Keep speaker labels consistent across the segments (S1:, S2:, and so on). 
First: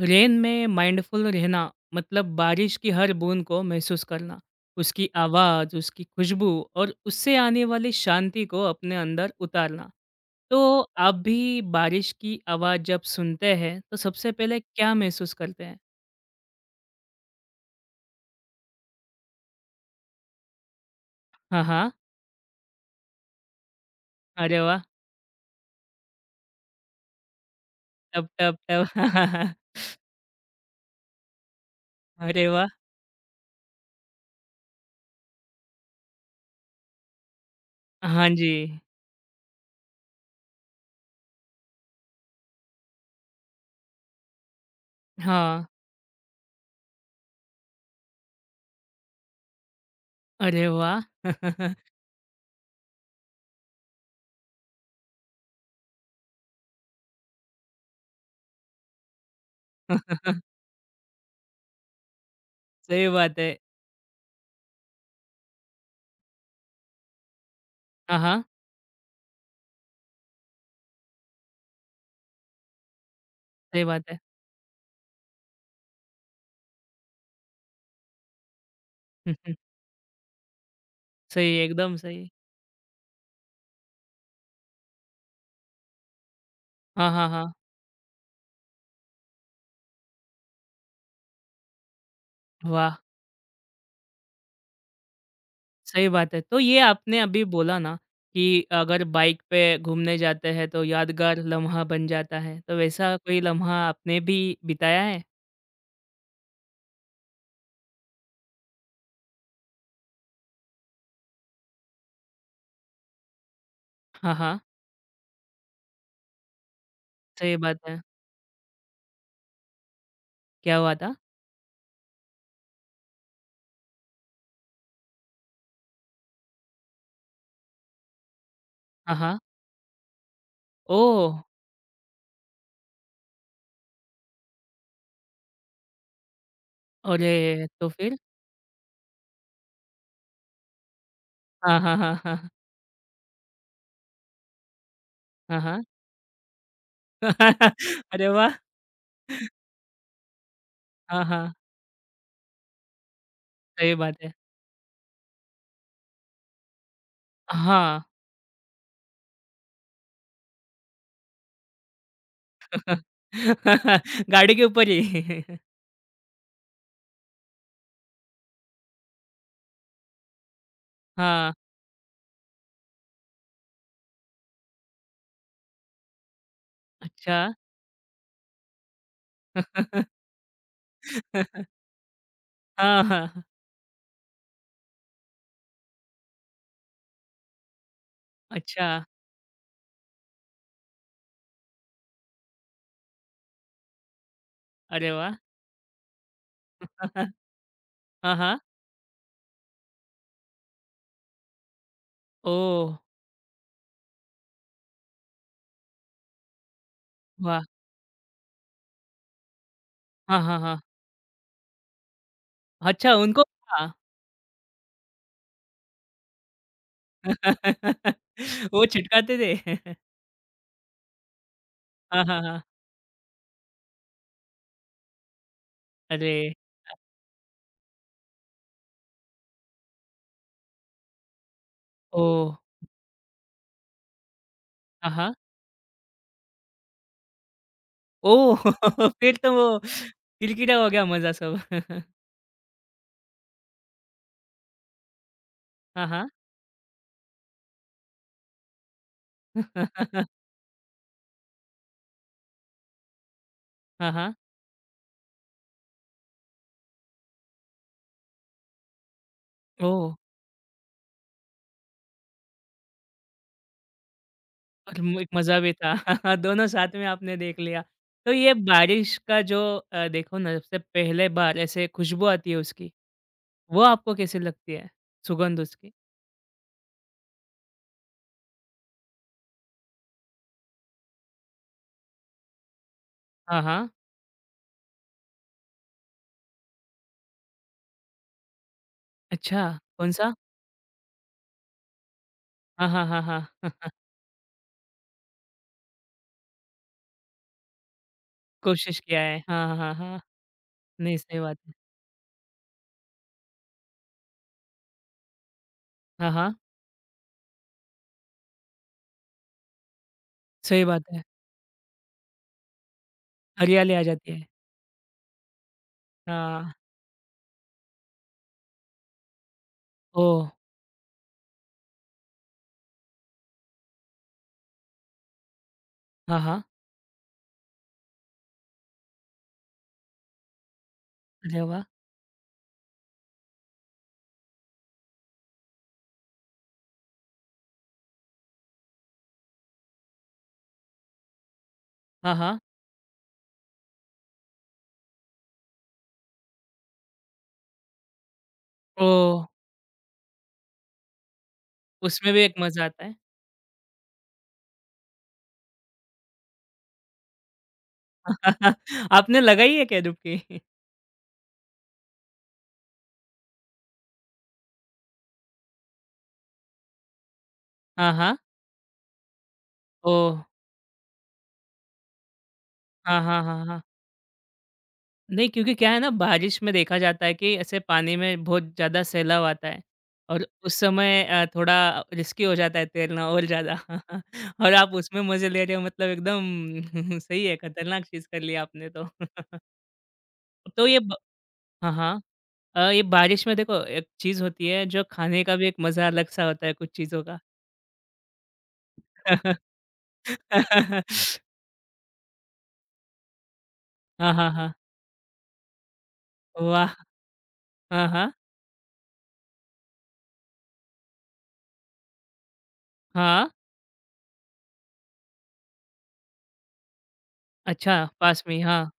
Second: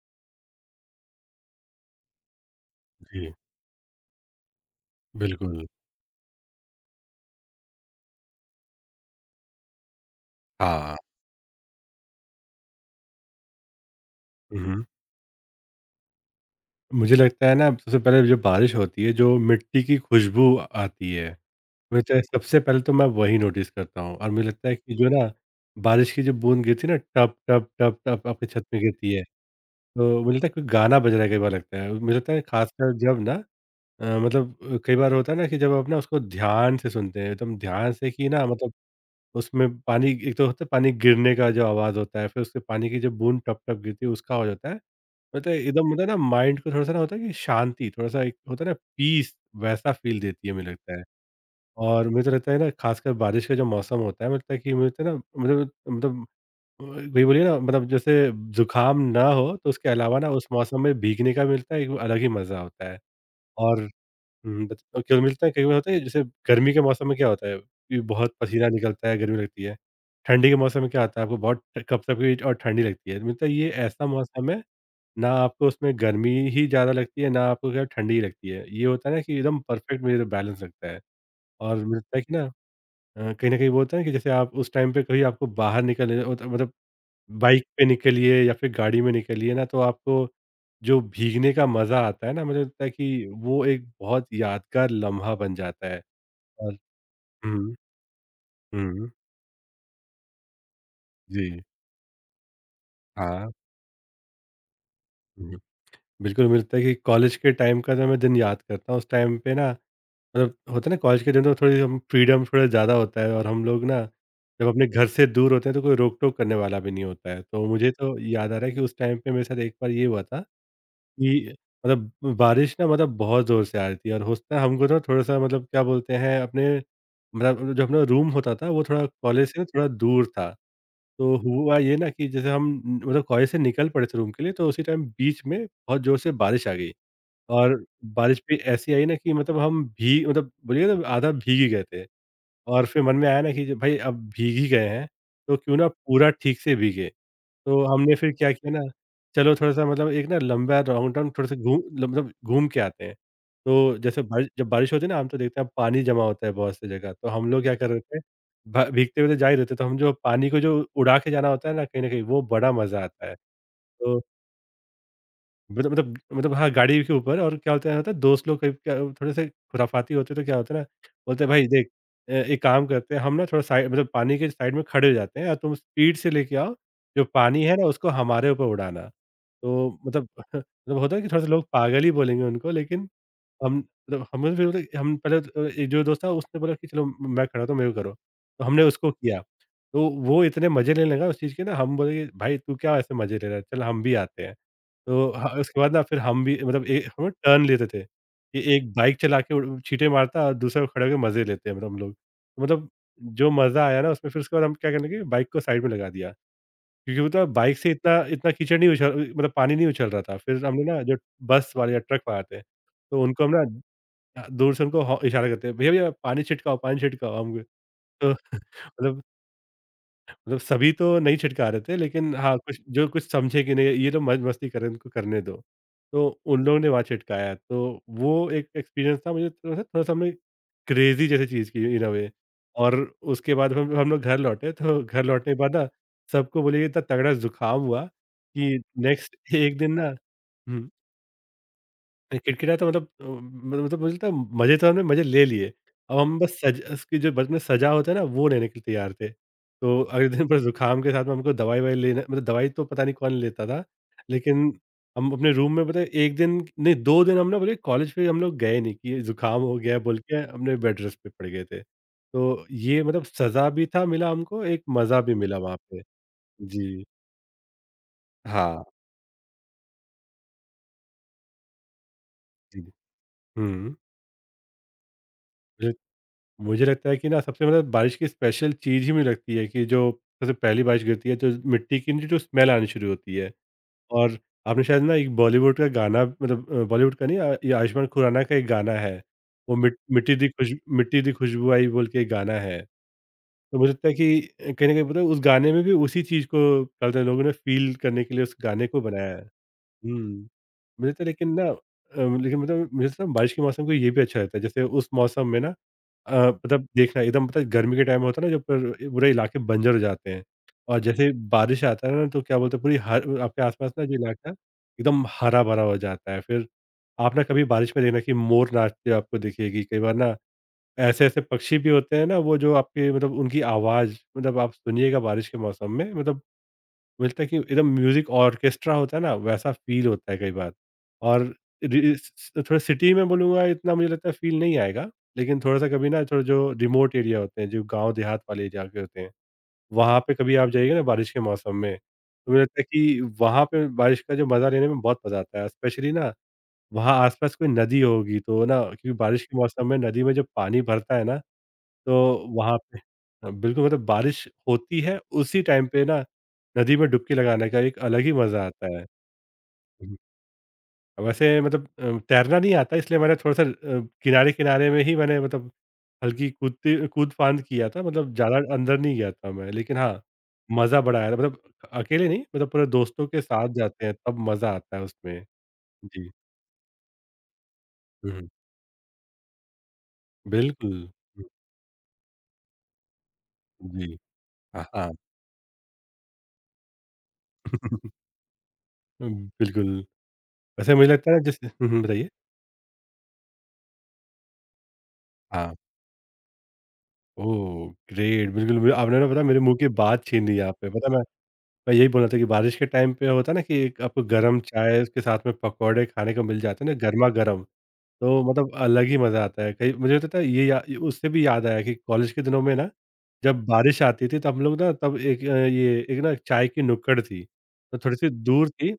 S1: Rain में mindful रहना मतलब बारिश की हर
S2: जी,
S1: बूंद को महसूस करना, उसकी
S2: बिल्कुल।
S1: आवाज़, उसकी खुशबू और उससे आने वाली शांति को अपने अंदर उतारना। तो
S2: हाँ।
S1: आप भी बारिश की आवाज़ जब सुनते हैं तो सबसे
S2: हुँ,
S1: पहले
S2: हुँ।
S1: क्या महसूस करते हैं?
S2: मुझे लगता है ना सबसे पहले जो बारिश होती है, जो मिट्टी की खुशबू आती है,
S1: हाँ हाँ।
S2: मुझे तो सबसे पहले तो मैं वही नोटिस करता हूँ। और मुझे
S1: अरे
S2: लगता है
S1: वाह।
S2: कि जो ना बारिश की जो बूँद गिरती है ना, टप टप टप
S1: टप
S2: टप आपकी
S1: टप
S2: छत में
S1: टप।
S2: गिरती है, तो मुझे लगता है कोई गाना बज रहा है, कई बार लगता है। मुझे लगता है
S1: अरे वाह।
S2: खासकर जब ना मतलब कई बार होता है ना कि जब आप ना उसको ध्यान से सुनते हैं, एकदम ध्यान से कि
S1: हाँ
S2: ना
S1: जी।
S2: मतलब उसमें पानी एक तो होता है, पानी गिरने का जो आवाज़ होता है, फिर उससे पानी की जो बूँद टप-टप गिरती है उसका आवाज़ होता है। मतलब
S1: हाँ।
S2: एकदम होता है ना माइंड को थोड़ा-सा ना होता है कि शांति थोड़ा-सा, एक होता है ना पीस, वैसा फ़ील देती है
S1: अरे
S2: मुझे लगता
S1: वाह।
S2: है। और मुझे तो लगता है ना ख़ासकर बारिश का जो मौसम होता है, मुझे लगता है कि मुझे लगता है ना मतलब वही बोलिए ना मतलब जैसे ज़ुकाम ना हो तो उसके अलावा ना उस मौसम में भीगने का मिलता है एक अलग ही मज़ा होता है।
S1: सही बात है।
S2: और हुँ, बच और केवल मिलता है, कई बार होता है जैसे गर्मी के मौसम में क्या होता है कि
S1: हाँ
S2: बहुत
S1: हाँ।
S2: पसीना निकलता है, गर्मी लगती है। ठंडी के मौसम में क्या होता है, आपको बहुत कपकपी और ठंडी लगती है। मिलता है ये
S1: सही
S2: ऐसा
S1: बात है।
S2: मौसम है ना आपको उसमें गर्मी ही ज़्यादा लगती है, ना आपको क्या ठंडी ही लगती है। ये होता है ना कि एकदम परफेक्ट मेरा बैलेंस लगता है।
S1: सही,
S2: और
S1: एकदम
S2: मिलता है
S1: सही।
S2: कि ना कहीं न कहीं वो होता है कि जैसे आप उस टाइम पे कभी आपको बाहर निकलने मतलब
S1: हाँ हाँ हाँ।
S2: बाइक पे निकलिए या फिर गाड़ी में निकलिए ना, तो आपको जो भीगने का मज़ा आता है ना, मुझे लगता है
S1: वाह।
S2: कि वो एक बहुत यादगार लम्हा बन जाता है।
S1: सही बात है। तो
S2: और
S1: ये आपने अभी
S2: हुँ,
S1: बोला ना कि अगर
S2: हुँ,
S1: बाइक पे घूमने जाते हैं तो यादगार
S2: जी,
S1: लम्हा बन जाता है, तो वैसा कोई
S2: हाँ,
S1: लम्हा आपने भी बिताया है?
S2: हुँ। बिल्कुल, मुझे लगता है कि कॉलेज के टाइम का जो मैं दिन याद करता हूँ उस टाइम पे ना मतलब होता है ना, कॉलेज के दिन तो थोड़ी हम फ्रीडम थोड़ा ज़्यादा होता है और हम लोग ना
S1: हाँ, हाँ,
S2: जब अपने घर से दूर होते हैं तो कोई रोक-टोक करने वाला भी नहीं होता है।
S1: सही
S2: तो
S1: बात
S2: मुझे
S1: है।
S2: तो याद आ रहा है कि उस टाइम पे मेरे साथ एक बार ये हुआ था
S1: क्या हुआ था?
S2: कि मतलब बारिश ना मतलब बहुत ज़ोर से आ रही थी और उसमें हमको ना थोड़ा-सा मतलब क्या बोलते हैं अपने, मतलब जो अपना रूम होता था वो थोड़ा
S1: हाँ, हाँ।
S2: कॉलेज से ना थोड़ा दूर था।
S1: ओह!
S2: तो हुआ ये ना कि जैसे हम मतलब कॉलेज से निकल पड़े थे रूम के लिए, तो उसी टाइम बीच में बहुत ज़ोर से बारिश आ गई।
S1: अरे!
S2: और
S1: तो फिर?
S2: बारिश भी ऐसी आई ना कि मतलब हम भीग मतलब बोलिए ना आधा भीग ही
S1: हाँ,
S2: गए
S1: हाँ,
S2: थे।
S1: हाँ, हाँ।
S2: और फिर मन में आया ना कि जो भाई अब भीग ही गए हैं, तो
S1: हाँ,
S2: क्यों
S1: हाँ।
S2: ना पूरा ठीक से भीगे। तो हमने
S1: अरे
S2: फिर क्या
S1: वाह!
S2: किया ना, चलो थोड़ा-सा मतलब एक ना लंबा राउंड
S1: हाँ,
S2: राउंड
S1: हाँ,
S2: थोड़ा-सा घूम ल मतलब घूम के आते हैं।
S1: सही
S2: तो
S1: बात
S2: जैसे
S1: है।
S2: बारि जब बारिश होती है ना, हम तो देखते हैं पानी जमा होता है बहुत सी जगह, तो हम लोग क्या कर रहे
S1: हाँ।
S2: थे, भ भीगते हुए तो जा ही रहे थे, तो हम जो पानी को जो उड़ा के जाना होता है ना, कहीं न कहीं वो बड़ा मज़ा आता है। तो
S1: गाड़ी के ऊपर ही।
S2: हाँ, गाड़ी के ऊपर, और क्या होता है ना दोस्त लोग कभी क्या थोड़े से खुराफाती होते तो क्या होता है ना, बोलते हैं
S1: हाँ,
S2: भाई देख एक काम करते हैं हम ना, थोड़ा साइड मतलब पानी के साइड में खड़े हो जाते हैं और तुम स्पीड से लेके आओ, जो
S1: अच्छा।
S2: पानी है ना उसको हमारे ऊपर उड़ाना। तो मतलब मतलब होता है कि थोड़ा-सा लोग पागल ही बोलेंगे उनको,
S1: हाँ,
S2: लेकिन
S1: हाँ।
S2: हम मतलब हमें भी बोले, हम पहले तो एक जो दोस्त था उसने बोला कि चलो मैं कराता हूँ तो मेरे को करो। तो हमने
S1: अच्छा,
S2: उसको किया। तो वो इतने मज़े लेने लगा उस चीज़ के ना, हम बोले कि भाई तू क्या ऐसे मज़े ले रहा है? चल हम भी आते हैं।
S1: अरे
S2: तो
S1: वाह!
S2: ह उसके बाद ना फिर हम भी मतलब ए हम लोग टर्न लेते थे।
S1: हाँ, हाँ।
S2: कि एक बाइक चला के उड़ छींटे मारता और दूसरा खड़े होके मज़े लेते हैं मतलब हम लोग। तो मतलब
S1: ओह!
S2: जो मज़ा आया ना उसमें, फिर उसके बाद हम क्या करने लगे, बाइक को साइड में लगा दिया। क्योंकि पता है
S1: वाह!
S2: बाइक से इतना इतना कीचड़ नहीं उछल मतलब पानी नहीं उछल रहा था।
S1: हाँ, हाँ,
S2: फिर
S1: हाँ।
S2: हमने ना जो बस वाले या ट्रक वाले आते हैं
S1: अच्छा
S2: तो
S1: उनको
S2: उनको हम ना
S1: था?
S2: दूर से उनको हौ इशारा करते हैं, "भैया, भैया पानी छिटकाओ" हमको। तो
S1: वो
S2: मतलब
S1: छिटकाते थे?
S2: सभी तो नहीं छिटका रहे थे
S1: हाँ,
S2: लेकिन
S1: हाँ,
S2: हाँ,
S1: हाँ।
S2: कुछ जो कुछ समझे कि नहीं ये तो मौज मस्ती कर रहे हैं, इनको करने दो। तो
S1: अरे!
S2: उन लोगों ने वहाँ छिटकाया, तो वो एक एक्सपीरियंस था, मुझे थोड़ा-सा थोड़ा-सा हमने क्रेज़ी जैसी चीज़ की इन अ वे।
S1: ओह!
S2: और उसके बाद हम लोग घर लौटे, तो
S1: हाँ,
S2: घर
S1: हाँ।
S2: लौटने के बाद ना सबको बोलिए इतना तगड़ा ज़ुकाम हुआ
S1: ओह!
S2: कि नेक्स्ट
S1: फिर तो वो
S2: 1 दिन ना,
S1: किलकिटा हो
S2: हुँ।
S1: गया मज़ा सब।
S2: नहीं, खिड़खिड़ा तो मतलब अ, म मतलब मुझे लगता है मज़े तो हमने मज़े ले लिए।
S1: हाँ,
S2: अब
S1: हाँ।
S2: हम बस सज उसकी जो बचपन में सज़ा होता है ना, वो लेने के लिए तैयार थे। तो अगले दिन बस ज़ुकाम के साथ में हमको दवाई-ववाई लेना, मतलब दवाई तो पता नहीं कौन लेता था।
S1: हाँ, हाँ।
S2: लेकिन हम अपने रूम में पता है 1 दिन नहीं 2 दिन हम ना बोले कॉलेज पे हम लोग गए नहीं कि ज़ुकाम हो गया है
S1: ओह!
S2: बोल के, हमने बेड रेस्ट पे पड़ गए थे। तो ये मतलब सज़ा भी था मिला हमको, एक
S1: और म
S2: मज़ा
S1: एक
S2: भी मिला
S1: मज़ा भी
S2: वहाँ पे।
S1: था। दोनों साथ में
S2: जी।
S1: आपने देख लिया। तो ये
S2: हाँ।
S1: बारिश का जो देखो ना सबसे पहले बार ऐसे खुशबू आती है
S2: जी।
S1: उसकी, वो
S2: हुँ।
S1: आपको कैसी लगती है? सुगंध उसकी?
S2: मुझे लगता है कि ना सबसे मतलब बारिश की स्पेशल चीज़ ही मुझे लगती है कि जो सबसे पहली बारिश गिरती है तो मिट्टी की जो स्मेल आनी शुरू होती है।
S1: हाँ, हाँ।
S2: और आपने शायद ना एक बॉलीवुड का गाना मतलब बॉलीवुड का नहीं ये आयुष्मान खुराना का एक गाना है।
S1: अच्छा,
S2: वो
S1: कौन-सा?
S2: मिट्टी दी खुशबू आई बोल के एक गाना है।
S1: हाँ, हाँ, हाँ,
S2: तो
S1: हाँ।
S2: मुझे लगता है कि कहीं ना कहीं मतलब उस गाने में भी उसी चीज़ को कहते हैं, लोगों ने फील करने के लिए उस गाने
S1: कोशिश
S2: को
S1: किया
S2: बनाया
S1: है।
S2: है।
S1: हाँ, हाँ, हाँ, हाँ।
S2: हम्म। मुझे
S1: नहीं,
S2: तो
S1: सही
S2: लेकिन
S1: बात
S2: ना
S1: है।
S2: लेकिन मतलब मुझे तो ना बारिश के मौसम को ये भी अच्छा रहता है, जैसे उस मौसम में ना
S1: हाँ, हाँ,
S2: मतलब देखना एकदम, पता है गर्मी के टाइम होता है ना जब पूरे इलाके बंजर हो जाते हैं।
S1: सही
S2: और
S1: बात है।
S2: जैसे बारिश आता है ना तो क्या बोलते हैं पूरी हर आपके आसपास
S1: हरियाली आ
S2: ना जो
S1: जाती है।
S2: इलाका एकदम हरा भरा हो जाता है फिर।
S1: हाँ,
S2: आप ना कभी बारिश में देखना कि मोर नाचते आपको दिखेगी कई बार ना।
S1: ओह!
S2: ऐसे ऐसे पक्षी भी होते हैं ना वो, जो आपके मतलब उनकी आवाज़ मतलब आप सुनिएगा बारिश के मौसम में
S1: हाँ,
S2: मतलब
S1: हाँ।
S2: मिलता है कि एकदम म्यूज़िक ऑर्केस्ट्रा होता है ना, वैसा फ़ील होता है कई बार। और
S1: अरे वाह!
S2: रि स स थोड़ा सिटी में बोलूँगा इतना मुझे लगता है फ़ील नहीं आएगा। लेकिन थोड़ा-सा कभी ना थोड़ा जो रिमोट एरिया होते हैं, जो गाँव देहात वाले एरिया के होते हैं, वहाँ पे कभी आप जाइएगा ना बारिश के मौसम में,
S1: हाँ,
S2: तो
S1: हाँ।
S2: मुझे लगता है कि वहाँ पे बारिश का जो मज़ा लेने में बहुत मज़ा आता है। स्पेशली ना वहाँ आस-पास कोई नदी होगी तो ना, क्योंकि
S1: ओह!
S2: बारिश के मौसम में नदी में जो पानी भरता है ना, तो
S1: उसमें भी एक
S2: वहाँ
S1: मज़ा
S2: पे
S1: आता है।
S2: बिल्कुल मतलब बारिश होती है, उसी टाइम पे ना नदी में डुबकी लगाने का एक अलग ही मज़ा आता है।
S1: आपने लगाई है क्या
S2: हुँ,
S1: डुबकी?
S2: वैसे मतलब तैरना नहीं आता इसलिए मैंने थोड़ा-सा किनारे-किनारे में ही मैंने मतलब हल्की कूदती कूद-फांद किया था,
S1: हाँ,
S2: मतलब
S1: हाँ।
S2: ज़्यादा अंदर नहीं गया था मैं, लेकिन हाँ,
S1: ओह!
S2: मज़ा बड़ा आया था, मतलब अकेले नहीं, मतलब पूरे
S1: हाँ,
S2: दोस्तों के
S1: हाँ, हाँ,
S2: साथ
S1: हाँ।
S2: जाते हैं तब मज़ा आता है उसमें।
S1: नहीं, क्योंकि क्या है ना
S2: जी।
S1: बारिश में देखा जाता है कि ऐसे पानी
S2: हुँ,
S1: में
S2: हुँ,
S1: बहुत ज़्यादा सैलाब आता है और उस
S2: बिल्कुल।
S1: समय थोड़ा रिस्की हो जाता है तैरना और ज़्यादा।
S2: हुँ, जी।
S1: और
S2: हाँ,
S1: आप
S2: हाँ।
S1: उसमें मज़े ले रहे हो मतलब एकदम सही है, खतरनाक चीज़ कर लिया आपने तो।
S2: बिल्कुल,
S1: तो
S2: वैसे
S1: ये
S2: मुझे
S1: ब
S2: लगता है ना जैसे हुँ,
S1: हाँ,
S2: हुँ,
S1: हाँ।
S2: बताइए?
S1: ये बारिश में देखो एक चीज़ होती है जो खाने का भी
S2: हाँ।
S1: एक मज़ा अलग-सा होता है कुछ चीज़ों का।
S2: ओह! ग्रेट बिल्कुल, बिल आपने ना पता है मेरे मुँह की बात छीन ली यहाँ पे, पता है मैं मैं यही बोलना था कि बारिश के टाइम पे होता है ना कि एक आपको
S1: हाँ, हाँ,
S2: गरम
S1: हाँ।
S2: चाय उसके साथ में पकौड़े खाने को मिल जाते हैं
S1: वाह!
S2: ना गरमा-गरम,
S1: हाँ, हाँ।
S2: तो मतलब अलग ही मज़ा आता है। कई मुझे पता है ये या ये उससे भी याद आया कि कॉलेज के दिनों में ना,
S1: हाँ।
S2: जब बारिश आती थी तो हम लोग ना तब एक ये एक ना चाय की नुक्कड़ थी,
S1: अच्छा,
S2: तो
S1: पास में ही, हाँ।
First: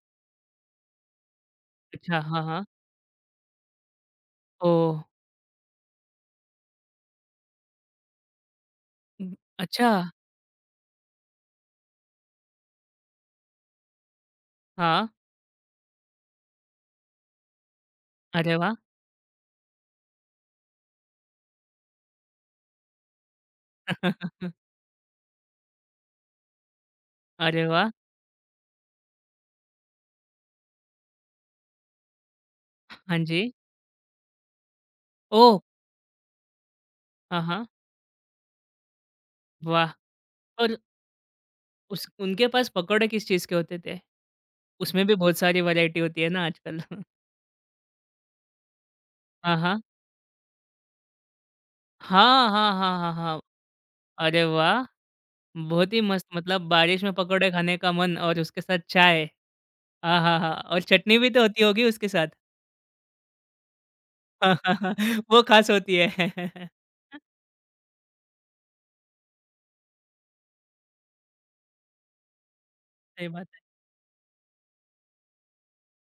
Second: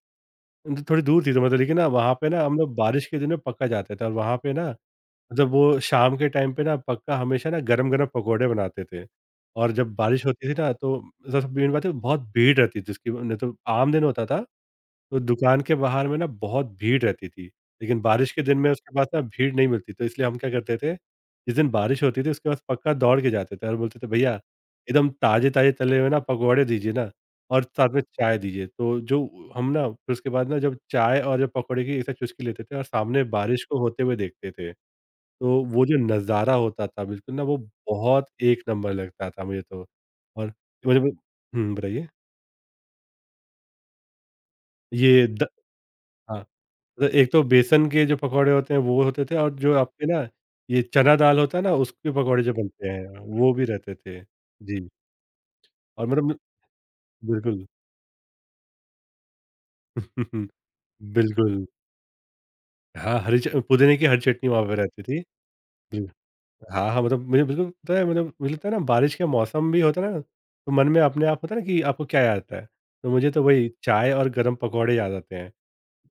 S2: थोड़ी दूर थी, तो मतलब लेकिन ना वहाँ
S1: अच्छा,
S2: पे ना
S1: हाँ,
S2: हम
S1: हाँ।
S2: लोग बारिश के दिन में पक्का जाते थे और वहाँ पे ना
S1: ओह!
S2: मतलब वो शाम के टाइम पे ना पक्का हमेशा ना गरम-गरम पकोड़े बनाते थे। और
S1: अच्छा।
S2: जब बारिश होती थी ना, तो सबसे मेन बात है बहुत भीड़ रहती थी, उसकी नहीं तो आम दिन होता था,
S1: हाँ,
S2: तो दुकान के बाहर में ना बहुत भीड़ रहती थी। लेकिन बारिश के
S1: अरे
S2: दिन में
S1: वाह!
S2: उसके पास ना भीड़ नहीं मिलती, तो इसलिए हम क्या करते थे, जिस दिन बारिश होती थी उसके पास पक्का दौड़ के जाते थे और बोलते थे, भैया एकदम ताज़े-ताज़े तले हुए ना पकोड़े दीजिए ना, और
S1: अरे
S2: साथ
S1: वाह!
S2: में चाय दीजिए। तो जो हम ना फिर उसके बाद ना जब चाय और जब पकोड़े की एक साथ चुस्की लेते थे और
S1: हाँ
S2: सामने
S1: जी।
S2: बारिश को होते हुए देखते थे।
S1: ओह!
S2: तो वो जो नज़ारा होता था बिल्कुल
S1: हाँ,
S2: ना, वो
S1: हाँ,
S2: बहुत एक नंबर लगता था मुझे तो।
S1: वाह!
S2: और
S1: और
S2: मुझे भी। हुँ, बताइए?
S1: उस उनके पास पकौड़े किस चीज़ के होते थे? उसमें भी
S2: ये
S1: बहुत
S2: द
S1: सारी वैरायटी होती है
S2: हाँ,
S1: ना आजकल।
S2: मतलब एक तो बेसन के जो पकौड़े होते हैं वो होते थे, और
S1: हाँ,
S2: जो
S1: हाँ।
S2: आपके ना ये चना दाल होता है ना, उसके पकौड़े
S1: हाँ,
S2: जो
S1: हाँ,
S2: बनते
S1: हाँ,
S2: हैं
S1: हाँ, हाँ।
S2: वो भी रहते थे।
S1: अरे वाह!
S2: जी,
S1: बहुत ही
S2: और
S1: मस्त
S2: मतलब
S1: मतलब बारिश में पकौड़े
S2: बिल्कुल।
S1: खाने का मन और उसके साथ चाय। आहाहा! और चटनी भी तो होती
S2: बिल्कुल।
S1: होगी उसके साथ।
S2: हाँ, हरी च पुदीने की हरी चटनी
S1: हाँ
S2: वहाँ
S1: हाँ
S2: पे
S1: हाँ।
S2: रहती थी।
S1: वो ख़ास होती
S2: बिल
S1: है।
S2: हाँ, हाँ, मतलब मुझे बिल्कुल पता है, मतलब मुझे लगता है ना बारिश के मौसम भी होता है ना, तो मन में अपने आप होता है ना कि आपको क्या याद आता है? तो
S1: सही
S2: मुझे तो
S1: बात है।
S2: वही चाय और गरम पकौड़े याद आते हैं।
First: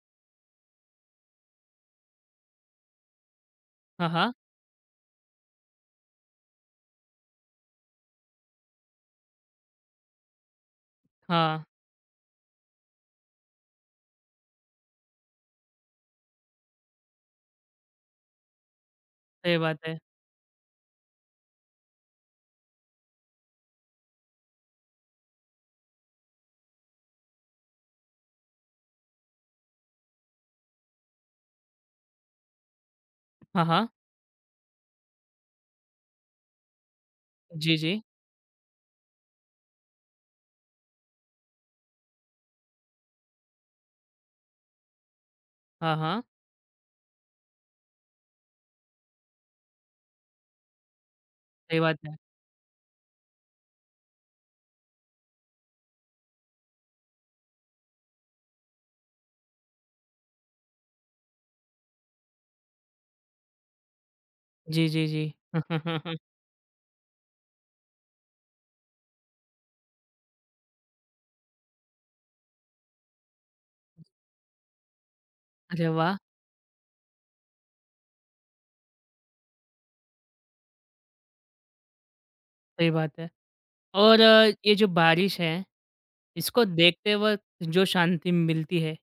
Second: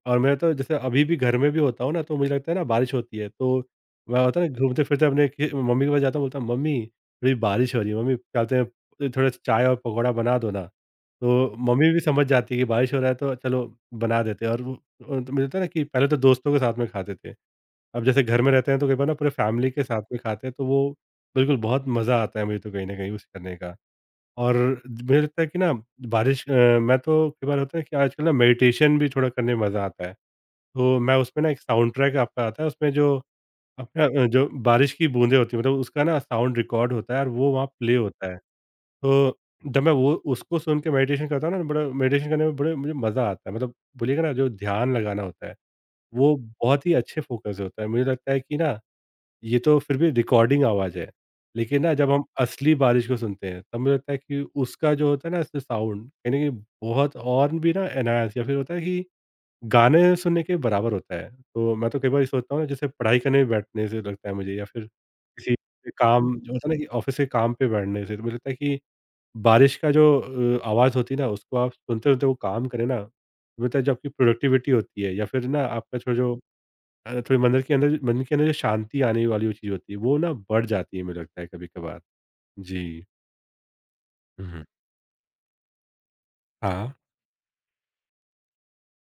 S2: और मैं तो जैसे अभी भी घर में भी होता हूँ ना, तो मुझे लगता है ना बारिश होती है, तो
S1: हाँ,
S2: मैं
S1: हाँ।
S2: होता है ना घूमते-फिरते अपने खि मम्मी के पास जाता हूँ, बोलता हूँ, "मम्मी, थोड़ी बारिश हो रही है, मम्मी क्या बोलते हैं, थोड़ा सा चाय और पकौड़ा बना दो ना।" तो
S1: हाँ,
S2: मम्मी भी समझ जाती है कि बारिश हो रहा है, तो चलो बना देते हैं, और वो मिलता है ना कि पहले तो दोस्तों के साथ में खाते थे। अब जैसे घर में रहते हैं, तो कई बार ना पूरे
S1: सही
S2: फैमिली
S1: बात
S2: के
S1: है।
S2: साथ में खाते हैं, तो वो बिल्कुल बहुत मज़ा आता है मुझे तो कहीं न कहीं उसे करने का। और मुझे लगता है कि ना बारिश मैं तो कई बार होता है कि आजकल ना मेडिटेशन भी थोड़ा करने में मज़ा आता है। तो मैं उसमें ना एक साउंड ट्रैक आपका आता है उसमें, जो
S1: हाँ, हाँ।
S2: आपका जो बारिश की बूँदें होती हैं, मतलब उसका ना साउंड रिकॉर्ड होता है और वो वहाँ
S1: जी,
S2: प्ले
S1: जी।
S2: होता है। तो जब मैं वो उसको सुन के मेडिटेशन करता हूँ ना, बड़ा मेडिटेशन करने में बड़े मुझे मज़ा आता है, मतलब बोलिएगा ना जो ध्यान लगाना होता है,
S1: हाँ, हाँ।
S2: वो बहुत ही अच्छे फ़ोकस से होता है। मुझे लगता है कि ना ये तो फिर भी रिकॉर्डिंग आवाज़ है,
S1: सही
S2: लेकिन ना
S1: बात
S2: जब
S1: है।
S2: हम असली बारिश को सुनते हैं तब मुझे लगता है कि उसका जो होता है ना साउंड कहीं न कहीं बहुत और भी ना एनहांस, या फिर होता है कि गाने सुनने के बराबर होता है। तो मैं तो कई बार ये सोचता हूँ ना, जैसे पढ़ाई करने बैठने से लगता है मुझे, या फिर
S1: जी, जी, जी।
S2: किसी काम जो होता है ना कि ऑफ़िस के काम पे बैठने से, तो मुझे लगता है कि बारिश का जो आवाज़ होती है ना, उसको आप सुनते-सुनते वो काम करें ना, तो मुझे लगता है जो आपकी प्रोडक्टिविटी होती है, या फिर ना
S1: अरे
S2: आपका थोड़ा
S1: वाह!
S2: जो थोड़ी मंदिर के अंदर, मन के अंदर जो शांति आने वाली वो चीज़ होती है, वो ना बढ़ जाती है मुझे लगता है कभी-कभार।
S1: सही
S2: जी।
S1: बात है। और
S2: हुँ, हुँ।
S1: ये जो बारिश है, इसको
S2: हाँ।
S1: देखते वक़्त जो शांति मिलती है,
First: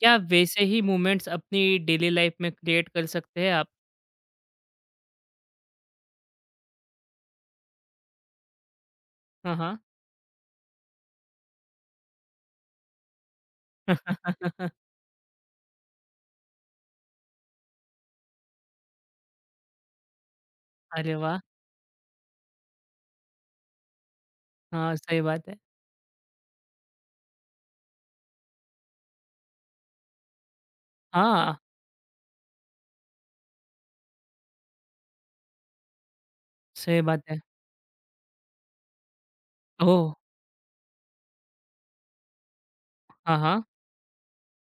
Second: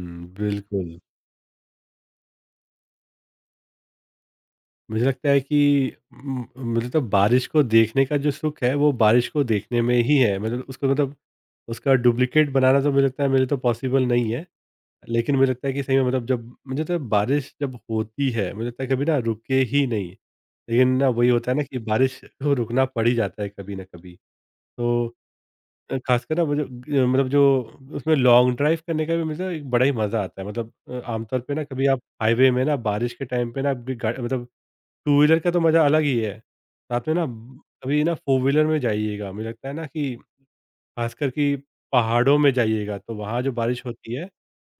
S1: क्या वैसे ही
S2: बिल्कुल।
S1: मोमेंट्स अपनी डेली लाइफ़ में क्रिएट कर सकते हैं आप?
S2: मुझे लगता है कि मतलब बारिश को देखने का जो सुख है, वो बारिश को
S1: हाँ, हाँ।
S2: देखने में ही है, मतलब उसको मतलब उसका डुप्लीकेट बनाना तो मुझे लगता है मेरे तो पॉसिबल नहीं है। लेकिन मुझे लगता है कि सही में, मतलब जब मुझे तो बारिश जब होती है मुझे लगता है कभी ना रुके ही नहीं, लेकिन ना
S1: अरे
S2: वही
S1: वाह!
S2: होता है ना कि बारिश को रुकना पड़ ही जाता है कभी ना कभी।
S1: हाँ,
S2: तो
S1: सही बात है।
S2: खासकर ना वो जो मतलब जो उसमें लॉन्ग ड्राइव करने का भी मुझे एक बड़ा ही मज़ा आता है, मतलब आमतौर पे
S1: हाँ,
S2: ना कभी आप हाईवे में ना बारिश के टाइम पे ना आप मतलब टू व्हीलर का तो मज़ा अलग ही है।
S1: सही
S2: साथ में
S1: बात
S2: ना
S1: है।
S2: कभी ना फ़ोर व्हीलर में जाइएगा, मुझे लगता है ना
S1: ओह!
S2: कि ख़ासकर कि पहाड़ों में जाइएगा, तो
S1: हाँ,
S2: वहाँ जो
S1: हाँ।
S2: बारिश होती है,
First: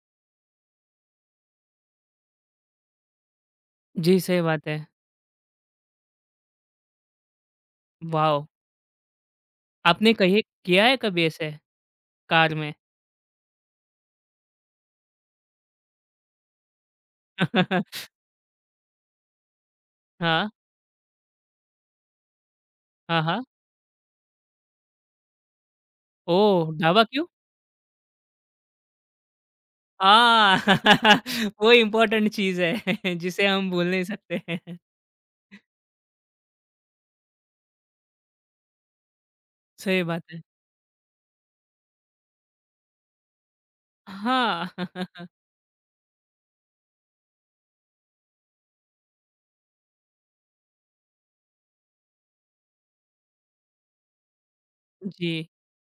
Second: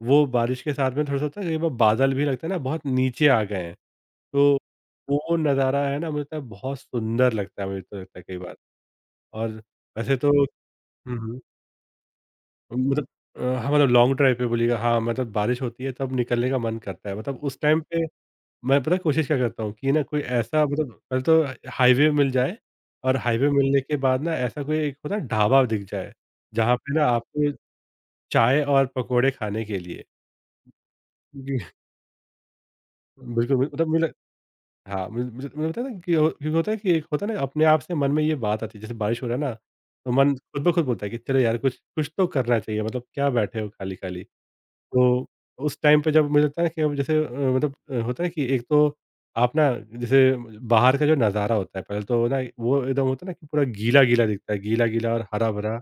S2: वो बारिश के साथ में थोड़ा-सा होता है, कई बार बादल भी लगता है ना बहुत नीचे आ गए हैं।
S1: जी, सही
S2: तो
S1: बात है।
S2: वो नज़ारा है ना मुझे लगता है बहुत सुंदर लगता है, मुझे तो लगता है कई
S1: वॉव!
S2: बार। और
S1: आपने
S2: वैसे तो
S1: कहीं किया है
S2: हुँ,
S1: कभी
S2: हुँ,
S1: ऐसे कार में?
S2: मतलब हाँ, मतलब लॉन्ग ड्राइव पे बोलिएगा हाँ, मतलब बारिश होती है तब निकलने का मन करता है। मतलब उस टाइम पे मैं पता है कोशिश क्या करता हूँ कि ना कोई
S1: हाँ,
S2: ऐसा, मतलब पहले तो हाईवे मिल जाए, और
S1: हाँ, हाँ।
S2: हाईवे मिलने के बाद ना ऐसा कोई एक होता है ढाबा दिख जाए,
S1: ओह!
S2: जहाँ पे
S1: ढाबा
S2: ना
S1: क्यों?
S2: आपको चाय और पकौड़े खाने के लिए।
S1: हाँ,
S2: जी,
S1: वो इम्पोर्टेंट चीज़ है जिसे
S2: बिल्कुल, बिल
S1: हम भूल
S2: मतलब
S1: नहीं
S2: मुझे,
S1: सकते हैं।
S2: हाँ, मुझे मुझे मुझे पता है ना कि हो कि होता है कि एक होता है ना अपने आप से मन में ये बात आती है, जैसे बारिश हो रहा है ना,
S1: सही
S2: तो
S1: बात
S2: मन
S1: है।
S2: खुद ब खुद बोलता है कि चलो यार कुछ कुछ तो करना चाहिए, मतलब क्या बैठे हो खाली-खाली।
S1: हाँ।
S2: तो उस टाइम पे जब मुझे लगता है कि अब जैसे मतलब होता है कि एक तो आप ना, जैसे बाहर का जो नज़ारा होता है पहले तो ना वो एकदम होता है ना कि पूरा गीला-गीला दिखता है, गीला-गीला और
S1: जी।
S2: हरा-भरा,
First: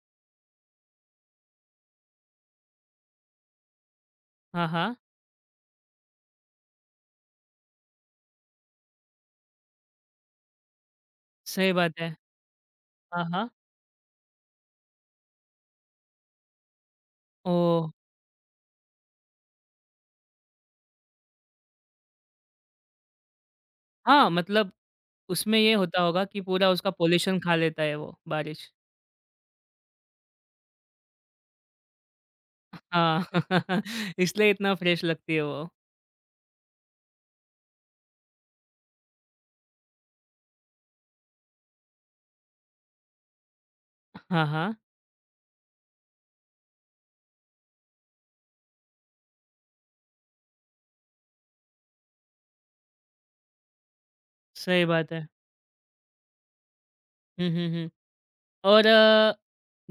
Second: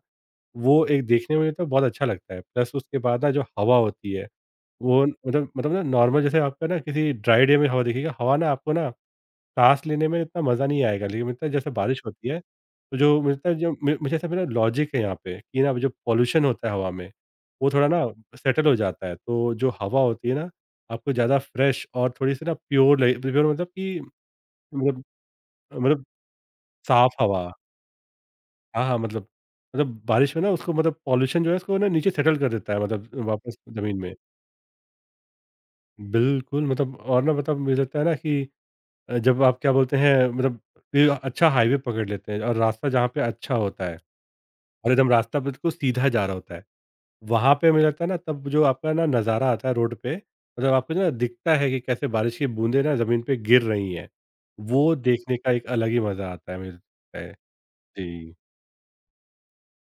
S2: वो एक देखने में तो बहुत अच्छा लगता है। प्लस उसके बाद ना जो हवा होती है,
S1: हाँ, हाँ।
S2: वो मतलब ना नॉर्मल जैसे आपका ना किसी ड्राई डे में हवा दिखेगी, हवा ना आपको ना साँस लेने में इतना मज़ा नहीं आएगा, लेकिन मिलता है जैसे
S1: सही बात
S2: बारिश
S1: है।
S2: होती है, तो जो
S1: हाँ,
S2: मिलता
S1: हाँ।
S2: है जो मु मुझे, ऐसा मेरा लॉजिक है यहाँ पे कि ना जो पॉल्यूशन होता है हवा में, वो
S1: ओह!
S2: थोड़ा ना सेटल हो जाता है। तो जो हवा होती है ना, आपको ज़्यादा फ्रेश और थोड़ी-सी ना प्योर लगे, प्योर मतलब कि
S1: हाँ, मतलब
S2: मतलब
S1: उसमें ये होता
S2: मतलब
S1: होगा कि पूरा उसका
S2: साफ़
S1: पॉल्यूशन
S2: हवा।
S1: खा लेता है वो बारिश।
S2: हाँ, हाँ, मतलब बारिश में ना उसको, मतलब पॉल्यूशन जो है उसको ना नीचे सेटल कर देता है, मतलब
S1: हाँ,
S2: वापस ज़मीन में।
S1: इसलिए इतना फ्रेश लगती है वो।
S2: बिल्कुल, मतलब और ना मतलब मुझे लगता है ना कि जब आप क्या बोलते हैं, मतलब ये अच्छा हाईवे पकड़ लेते हैं और रास्ता जहाँ पे अच्छा होता है,
S1: हाँ, हाँ।
S2: और एकदम रास्ता बिल्कुल सीधा जा रहा होता है। वहाँ पे मुझे लगता है ना तब जो आपका ना नज़ारा आता है रोड पे, मतलब आपको ना दिखता है कि कैसे बारिश की बूंदें ना ज़मीन पे गिर रही हैं।
S1: सही
S2: वो
S1: बात है।
S2: देखने का एक अलग ही मज़ा आता है मुझे लगता है।
S1: हुँ, हुँ, हुँ।
S2: जी।
S1: और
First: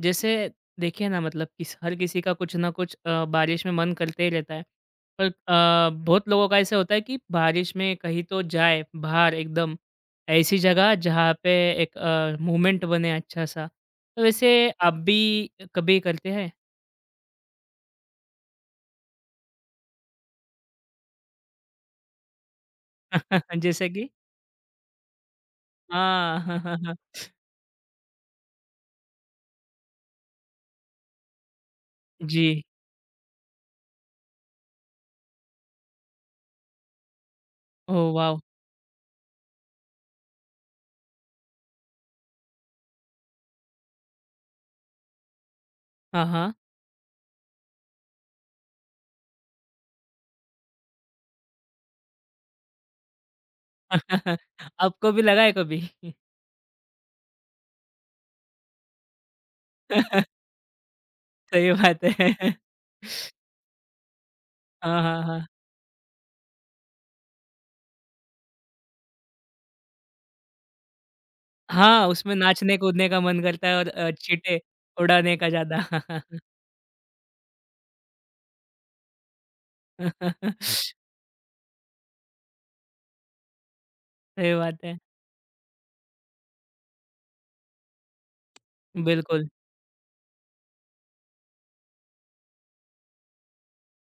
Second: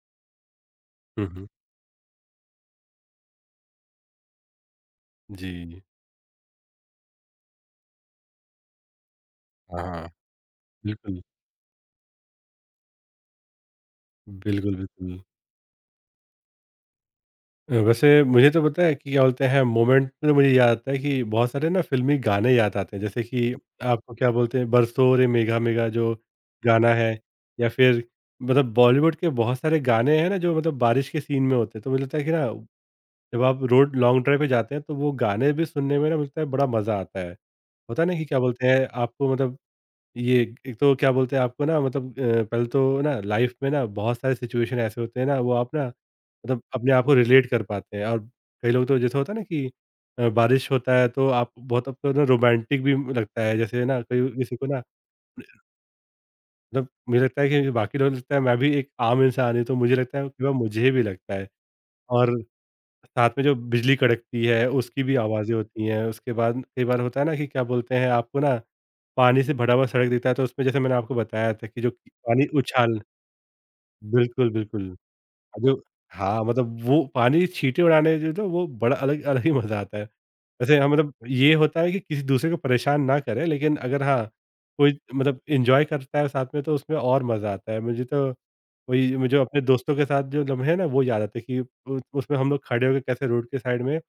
S1: जैसे देखिए ना
S2: हुँ, हुँ।
S1: मतलब किस हर किसी का कुछ ना कुछ बारिश में मन करते ही रहता है। पर
S2: जी।
S1: बहुत लोगों का ऐसा होता है कि बारिश में कहीं तो जाए बाहर एकदम,
S2: हाँ,
S1: ऐसी जगह
S2: बिल्कुल।
S1: जहाँ पे एक मूवमेंट बने अच्छा-सा। तो वैसे
S2: बिल्कुल,
S1: आप
S2: बिल्कुल।
S1: भी कभी करते हैं?
S2: वैसे मुझे तो पता है कि क्या बोलते हैं, मोमेंट में तो मुझे याद आता है कि बहुत सारे ना फ़िल्मी गाने याद आते हैं, जैसे कि
S1: जैसे कि
S2: आपको क्या बोलते हैं, बरसो रे मेघा मेघा जो
S1: हाँ, हाँ, हाँ,
S2: गाना
S1: हाँ।
S2: है, या फिर मतलब बॉलीवुड के बहुत सारे गाने हैं ना जो मतलब बारिश के सीन में होते हैं, तो मुझे लगता है कि ना
S1: जी।
S2: जब आप रोड लॉन्ग ड्राइव पे जाते हैं तो वो गाने भी सुनने में ना मुझे लगता है बड़ा मज़ा आता है। होता है
S1: ओह
S2: ना कि क्या
S1: वाव!
S2: बोलते हैं आपको मतलब, ये एक तो क्या बोलते हैं आपको ना मतलब पहले तो ना लाइफ में ना बहुत सारे सिचुएशन ऐसे होते हैं ना वो आप ना,
S1: हाँ, हाँ।
S2: मतलब अपने आप को रिलेट कर पाते हैं। और कई लोग तो जैसे होता है ना कि बारिश होता है तो आप बहुत आपको ना रोमांटिक भी लगता है, जैसे ना कई किसी को ना,
S1: आपको भी लगा है कभी?
S2: मतलब मुझे लगता है कि बाकी लोग लगता है, मैं भी एक आम इंसान हूँ, तो मुझे लगता है कि वह मुझे भी लगता है।
S1: सही बात है।
S2: और साथ में जो बिजली कड़कती है,
S1: हाँ,
S2: उसकी भी
S1: हाँ, हाँ।
S2: आवाज़ें होती हैं। उसके बाद कई बार होता है ना कि क्या बोलते हैं, आपको ना पानी से भरा हुआ सड़क दिखता है, तो उसमें जैसे मैंने आपको बताया था कि जो
S1: हाँ, उसमें
S2: पानी उछाल।
S1: नाचने-कूदने का मन करता है और
S2: बिल्कुल,
S1: छींटे
S2: बिल्कुल।
S1: उड़ाने का ज़्यादा।
S2: जो, हाँ, मतलब वो पानी छींटे उड़ाने जो, तो वो बड़ा अलग अलग ही मज़ा आता है। वैसे हाँ, मतलब ये होता है कि किसी दूसरे को परेशान ना करें, लेकिन अगर हाँ,
S1: सही बात है।
S2: कोई मतलब एन्जॉय करता है साथ में तो उसमें और मज़ा आता है। मुझे तो वही, मुझे
S1: बिल्कुल,
S2: अपने दोस्तों के साथ जो लम्हे हैं ना वो याद आते हैं कि उ उसमें हम लोग खड़े होके कैसे रोड के साइड में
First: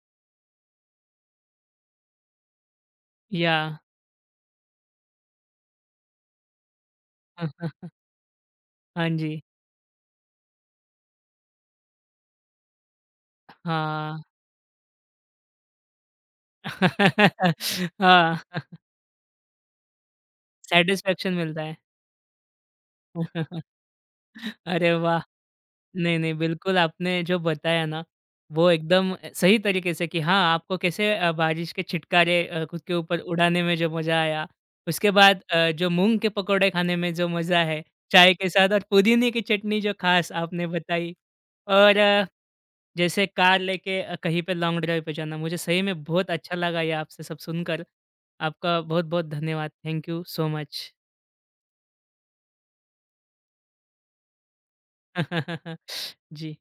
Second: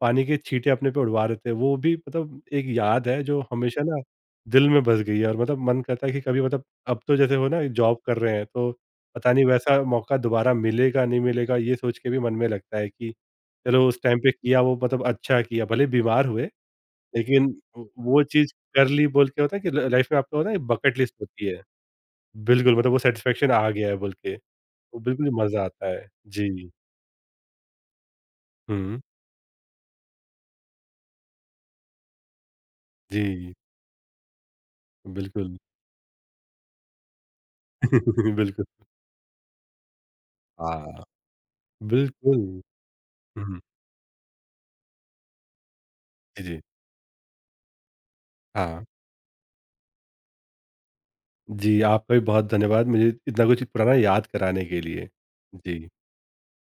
S2: पानी के छींटे अपने पे उड़वा रहे थे। वो भी मतलब एक याद है जो
S1: या
S2: हमेशा ना दिल में बस गई है, और मतलब मन करता है कि कभी मतलब, अब तो जैसे हो ना जॉब कर रहे हैं, तो
S1: हाँ
S2: पता
S1: जी।
S2: नहीं वैसा मौका दोबारा मिलेगा, नहीं मिलेगा, ये सोच के भी मन में लगता है कि चलो उस टाइम
S1: हाँ।
S2: पे किया वो मतलब अच्छा किया, भले बीमार हुए, लेकिन वो
S1: हाँ,
S2: चीज़ कर ली बोल के, होता है कि ल लाइफ़ में आपका होता है बकेट लिस्ट
S1: सैटिस्फैक्शन
S2: होती है।
S1: मिलता है।
S2: बिल्कुल, मतलब वो सैटिस्फैक्शन आ गया है बोल के,
S1: अरे
S2: तो
S1: वाह!
S2: बिल्कुल मज़ा आता है।
S1: नहीं, नहीं,
S2: जी।
S1: बिल्कुल आपने जो बताया ना, वो
S2: हुँ।
S1: एकदम सही तरीके से कि हाँ, आपको कैसे बारिश के छिटकारे खुद के ऊपर
S2: जी,
S1: उड़ाने में जो मज़ा आया, उसके बाद
S2: बिल्कुल।
S1: जो मूँग के पकौड़े खाने में जो मज़ा है, चाय के
S2: बिल्कुल।
S1: साथ और पुदीने की चटनी जो ख़ास आपने
S2: हाँ,
S1: बताई और
S2: बिल्कुल।
S1: जैसे
S2: हुँ,
S1: कार लेके कहीं पे लॉन्ग ड्राइव पे जाना, मुझे सही में बहुत
S2: जी,
S1: अच्छा
S2: जी।
S1: लगा ये आपसे सब सुनकर। आपका
S2: हाँ।
S1: बहुत-बहुत धन्यवाद। Thank you so much.
S2: जी, आपका भी बहुत धन्यवाद मुझे इतना कुछ पुराना याद कराने के लिए। जी।
S1: जी।